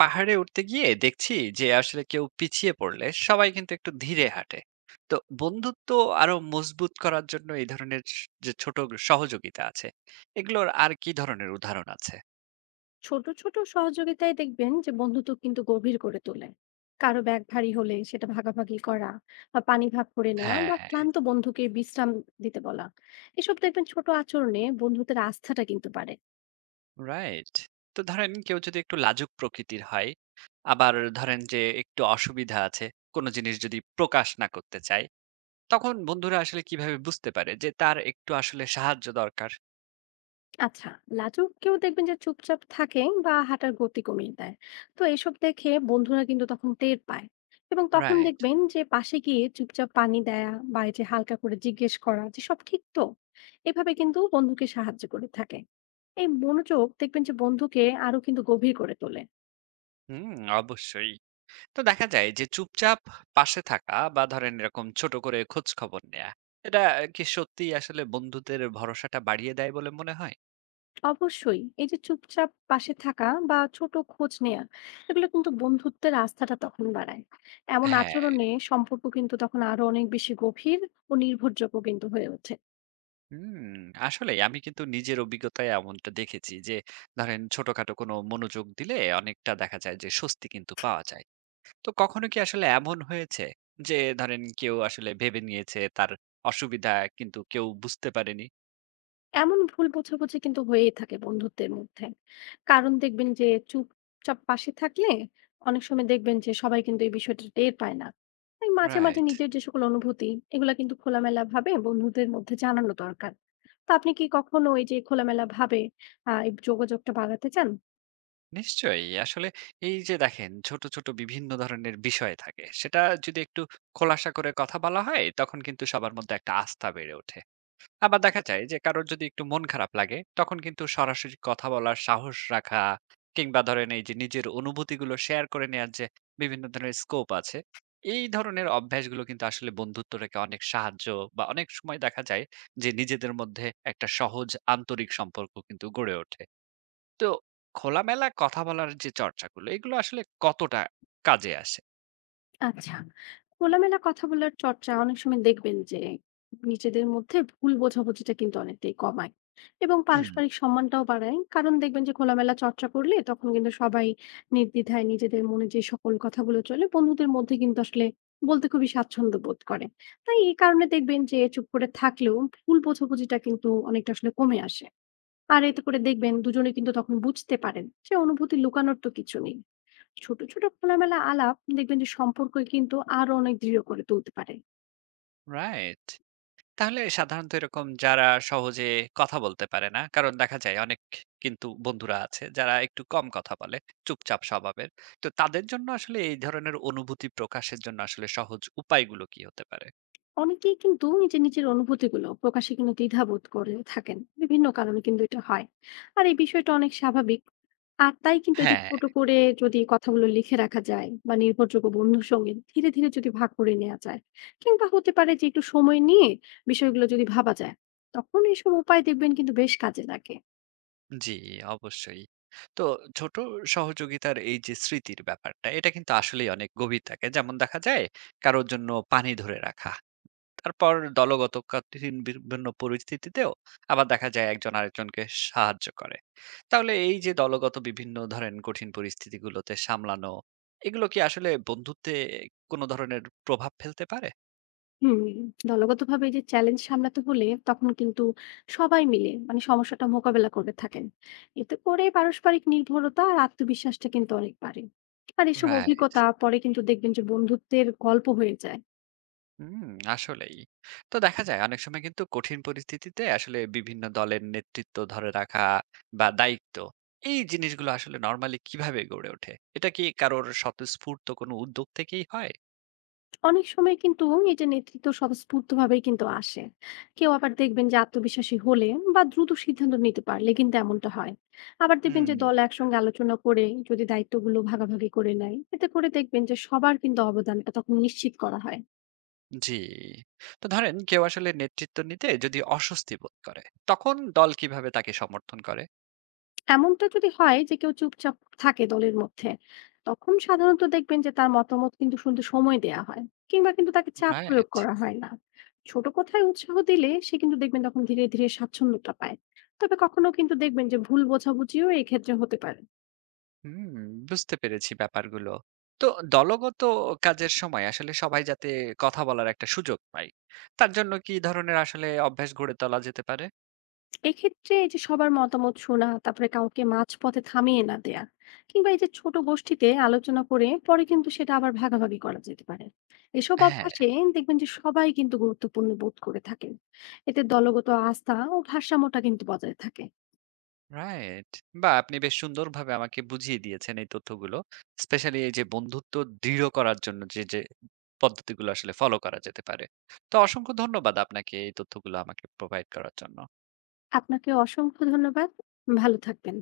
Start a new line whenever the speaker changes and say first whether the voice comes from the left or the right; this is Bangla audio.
right: পাহাড়ে উঠতে গিয়ে দেখছি যে আসলে কেউ পিছিয়ে পড়লে সবাই কিন্তু একটু ধীরে হাঁটে। তো বন্ধুত্ব আরো মজবুত করার জন্য এই ধরনের যে ছোট সহযোগিতা আছে, এগুলোর আর কি ধরনের উদাহরণ আছে?
left: ছোট ছোট সহযোগিতায় দেখবেন যে বন্ধুত্ব কিন্তু গভীর করে তোলে। কারো ব্যাগ ভারী হলে সেটা ভাগাভাগি করা বা পানি ভাগ করে নেওয়া
right: হ্যাঁ।
left: বা ক্লান্ত বন্ধুকে বিশ্রাম দিতে বলা, এসব দেখবেন ছোট আচরণে বন্ধুত্বের আস্থাটা কিন্তু বাড়ে।
right: রাইট। তো ধরেন কেউ যদি একটু লাজুক প্রকৃতির হয়, আবার ধরেন যে একটু অসুবিধা আছে, কোনো জিনিস যদি প্রকাশ না করতে চায়, তখন বন্ধুরা আসলে কিভাবে বুঝতে পারে যে তার একটু আসলে সাহায্য দরকার?
left: আচ্ছা, লাজুক কেউ দেখবেন যে চুপচাপ থাকে বা হাঁটার গতি কমিয়ে দেয়। তো এসব দেখে বন্ধুরা কিন্তু তখন টের পায়, এবং তখন
right: রাইট।
left: দেখবেন যে পাশে গিয়ে চুপচাপ পানি দেয়া বা এই যে হালকা করে জিজ্ঞেস করা যে সব ঠিক তো। এভাবে কিন্তু বন্ধুকে সাহায্য করে থাকে। এই মনোযোগ দেখবেন যে বন্ধুকে আরো কিন্তু গভীর করে তোলে।
right: হুম, অবশ্যই। তো দেখা যায় যে চুপচাপ পাশে থাকা বা ধরেন এরকম ছোট করে খোঁজ খবর নেয়া, এটা কি সত্যি আসলে বন্ধুদের ভরসাটা বাড়িয়ে দেয় বলে মনে হয়?
left: অবশ্যই এই যে চুপচাপ পাশে থাকা বা ছোট খোঁজ নেয়া, এগুলো কিন্তু বন্ধুত্বের আস্থাটা তখন বাড়ায়। এমন
right: হ্যাঁ।
left: আচরণে সম্পর্ক কিন্তু তখন আরো অনেক বেশি গভীর ও নির্ভরযোগ্য কিন্তু হয়ে ওঠে।
right: হুম। আসলে আমি কিন্তু নিজের অভিজ্ঞতায় এমনটা দেখেছি যে ধরেন ছোটখাটো কোনো মনোযোগ দিলে অনেকটা দেখা যায় যে স্বস্তি কিন্তু পাওয়া যায়। তো কখনো কি আসলে এমন হয়েছে যে ধরেন কেউ আসলে ভেবে নিয়েছে তার অসুবিধা, কিন্তু কেউ বুঝতে পারেনি?
left: এমন ভুল বোঝাবুঝি কিন্তু হয়েই থাকে বন্ধুত্বের মধ্যে। কারণ দেখবেন যে চুপচাপ পাশে থাকলে অনেক সময় দেখবেন যে সবাই কিন্তু এই বিষয়টা টের পায় না। তাই মাঝে, মাঝে
right: রাইট।
left: নিজের যে সকল অনুভূতি এগুলা কিন্তু খোলামেলাভাবে বন্ধুদের মধ্যে জানানো দরকার। তো আপনি কি কখনো এই যে খোলামেলাভাবে এই যোগাযোগটা বাড়াতে চান?
right: নিশ্চয়ই। আসলে এই যে দেখেন ছোট, ছোট বিভিন্ন ধরনের বিষয় থাকে। সেটা যদি একটু খোলাসা করে কথা বলা হয়, তখন কিন্তু সবার মধ্যে একটা আস্থা বেড়ে ওঠে। আবার দেখা যায় যে কারোর যদি একটু মন খারাপ লাগে, তখন কিন্তু সরাসরি কথা বলার সাহস রাখা কিংবা ধরেন এই যে নিজের অনুভূতিগুলো শেয়ার করে নেয়ার যে বিভিন্ন ধরনের স্কোপ আছে, এই ধরনের অভ্যাসগুলো কিন্তু আসলে বন্ধুত্বটাকে অনেক সাহায্য বা অনেক সময় দেখা যায় যে নিজেদের মধ্যে একটা সহজ আন্তরিক সম্পর্ক কিন্তু গড়ে ওঠে। তো খোলামেলা কথা বলার যে চর্চাগুলো এগুলো আসলে কতটা কাজে আসে?
left: আচ্ছা। খোলামেলা কথা বলার চর্চা অনেক সময় দেখবেন যে নিজেদের মধ্যে ভুল বোঝাবুঝিটা কিন্তু অনেকটাই কমায় এবং
right: হুম।
left: পারস্পরিক সম্মানটাও বাড়ায়। কারণ দেখবেন যে খোলামেলা চর্চা করলে তখন কিন্তু সবাই নির্দ্বিধায় নিজেদের মনে যে সকল কথাগুলো চলে বন্ধুদের মধ্যে কিন্তু আসলে বলতে খুবই স্বাচ্ছন্দ্য বোধ করে। তাই এই কারণে দেখবেন যে চুপ করে থাকলেও ভুল বোঝাবুঝিটা কিন্তু অনেকটা আসলে কমে আসে। আর এতে করে দেখবেন দুজনে কিন্তু তখন বুঝতে পারেন যে অনুভূতি লুকানোর তো কিছু নেই। ছোট ছোট খোলামেলা আলাপ দেখবেন যে সম্পর্ক কিন্তু আরো অনেক দৃঢ় করে তুলতে পারে।
right: রাইট। তাহলে সাধারণত এরকম যারা সহজে কথা বলতে পারে না, কারণ দেখা যায় অনেক কিন্তু বন্ধুরা আছে যারা একটু কম কথা বলে, চুপচাপ স্বভাবের। তো তাদের জন্য আসলে এই ধরনের অনুভূতি প্রকাশের জন্য আসলে সহজ উপায়গুলো কি হতে পারে?
left: অনেকেই কিন্তু নিজের নিজের অনুভূতিগুলো প্রকাশে কিন্তু দ্বিধাবোধ করে থাকেন, বিভিন্ন কারণে কিন্তু এটা হয়। আর এই বিষয়টা অনেক স্বাভাবিক। আর তাই কিন্তু এই যে
right: হ্যাঁ।
left: ছোট করে যদি কথাগুলো লিখে রাখা যায় বা নির্ভরযোগ্য বন্ধুর সঙ্গে ধীরে ধীরে যদি ভাগ করে নেওয়া যায়, কিংবা হতে পারে যে একটু সময় নিয়ে বিষয়গুলো যদি ভাবা যায়, তখন এইসব উপায় দেখবেন কিন্তু বেশ কাজে লাগে।
right: জি, অবশ্যই। তো ছোট সহযোগিতার এই যে স্মৃতির ব্যাপারটা, এটা কিন্তু আসলেই অনেক গভীর থাকে। যেমন দেখা যায় কারো জন্য পানি ধরে রাখা। তারপর দলগত কঠিন বিভিন্ন পরিস্থিতিতেও আবার দেখা যায় একজন আরেকজনকে সাহায্য করে। তাহলে এই যে দলগত বিভিন্ন ধরেন কঠিন পরিস্থিতিগুলোতে সামলানো, এগুলো কি আসলে বন্ধুত্বে কোনো ধরনের প্রভাব ফেলতে পারে?
left: হুম, দলগতভাবে এই যে চ্যালেঞ্জ সামলাতে হলে তখন কিন্তু সবাই মিলে মানে সমস্যাটা মোকাবেলা করে থাকেন। এতে করে পারস্পরিক নির্ভরতা আর আত্মবিশ্বাসটা কিন্তু অনেক বাড়ে। আর এসব
right: রাইট।
left: অভিজ্ঞতা পরে কিন্তু দেখবেন যে বন্ধুত্বের গল্প হয়ে যায়।
right: হুম। আসলেই। তো দেখা যায় অনেক সময় কিন্তু কঠিন পরিস্থিতিতে আসলে বিভিন্ন দলের নেতৃত্ব ধরে রাখা বা দায়িত্ব, এই জিনিসগুলো আসলে নরমালি কিভাবে গড়ে ওঠে? এটা কি কারোর স্বতঃস্ফূর্ত কোনো উদ্যোগ থেকেই হয়?
left: অনেক সময় কিন্তু এটা নেতৃত্ব স্বতঃস্ফূর্ত ভাবেই কিন্তু আসে। কেউ আবার দেখবেন যে আত্মবিশ্বাসী হলে বা দ্রুত সিদ্ধান্ত নিতে পারলে কিন্তু এমনটা হয়। আবার দেখবেন যে
right: হুম।
left: দল একসঙ্গে আলোচনা করে যদি দায়িত্বগুলো ভাগাভাগি করে নেয়, এতে করে দেখবেন যে সবার কিন্তু অবদানটা তখন নিশ্চিত করা হয়।
right: জি। তো ধরেন কেউ আসলে নেতৃত্ব নিতে যদি অস্বস্তি বোধ করে, তখন দল কিভাবে তাকে সমর্থন করে?
left: এমনটা যদি হয় যে কেউ চুপচাপ থাকে দলের মধ্যে, তখন সাধারণত দেখবেন যে তার মতামত কিন্তু শুনতে সময় দেয়া হয়, কিংবা কিন্তু তাকে চাপ প্রয়োগ
right: রাইট।
left: করা হয় না। ছোট কথায় উৎসাহ দিলে সে কিন্তু দেখবেন তখন ধীরে ধীরে স্বাচ্ছন্দ্যটা পায়। তবে কখনো কিন্তু দেখবেন যে ভুল বোঝাবুঝিও এই ক্ষেত্রে হতে পারে।
right: হুম, বুঝতে পেরেছি ব্যাপারগুলো। তো দলগত কাজের সময় আসলে সবাই যাতে কথা বলার একটা সুযোগ পায়, তার জন্য কি ধরনের আসলে অভ্যাস গড়ে তোলা যেতে পারে?
left: এক্ষেত্রে এই যে সবার মতামত শোনা, তারপরে কাউকে মাঝপথে থামিয়ে না দেয়া, কিংবা এই যে ছোট গোষ্ঠীতে আলোচনা করে পরে কিন্তু সেটা আবার ভাগাভাগি করা যেতে পারে। এসব
right: হ্যাঁ।
left: অভ্যাসে দেখবেন যে সবাই কিন্তু গুরুত্বপূর্ণ বোধ করে থাকেন। এতে দলগত আস্থা ও ভারসাম্যটা কিন্তু বজায় থাকে।
right: রাইট। বাহ! আপনি বেশ সুন্দরভাবে আমাকে বুঝিয়ে দিয়েছেন এই তথ্যগুলো। স্পেশালি এই যে বন্ধুত্ব দৃঢ় করার জন্য যে, যে পদ্ধতিগুলো আসলে ফলো করা যেতে পারে। তো অসংখ্য ধন্যবাদ আপনাকে এই তথ্যগুলো আমাকে প্রোভাইড করার জন্য।
left: আপনাকে অসংখ্য ধন্যবাদ। ভালো থাকবেন।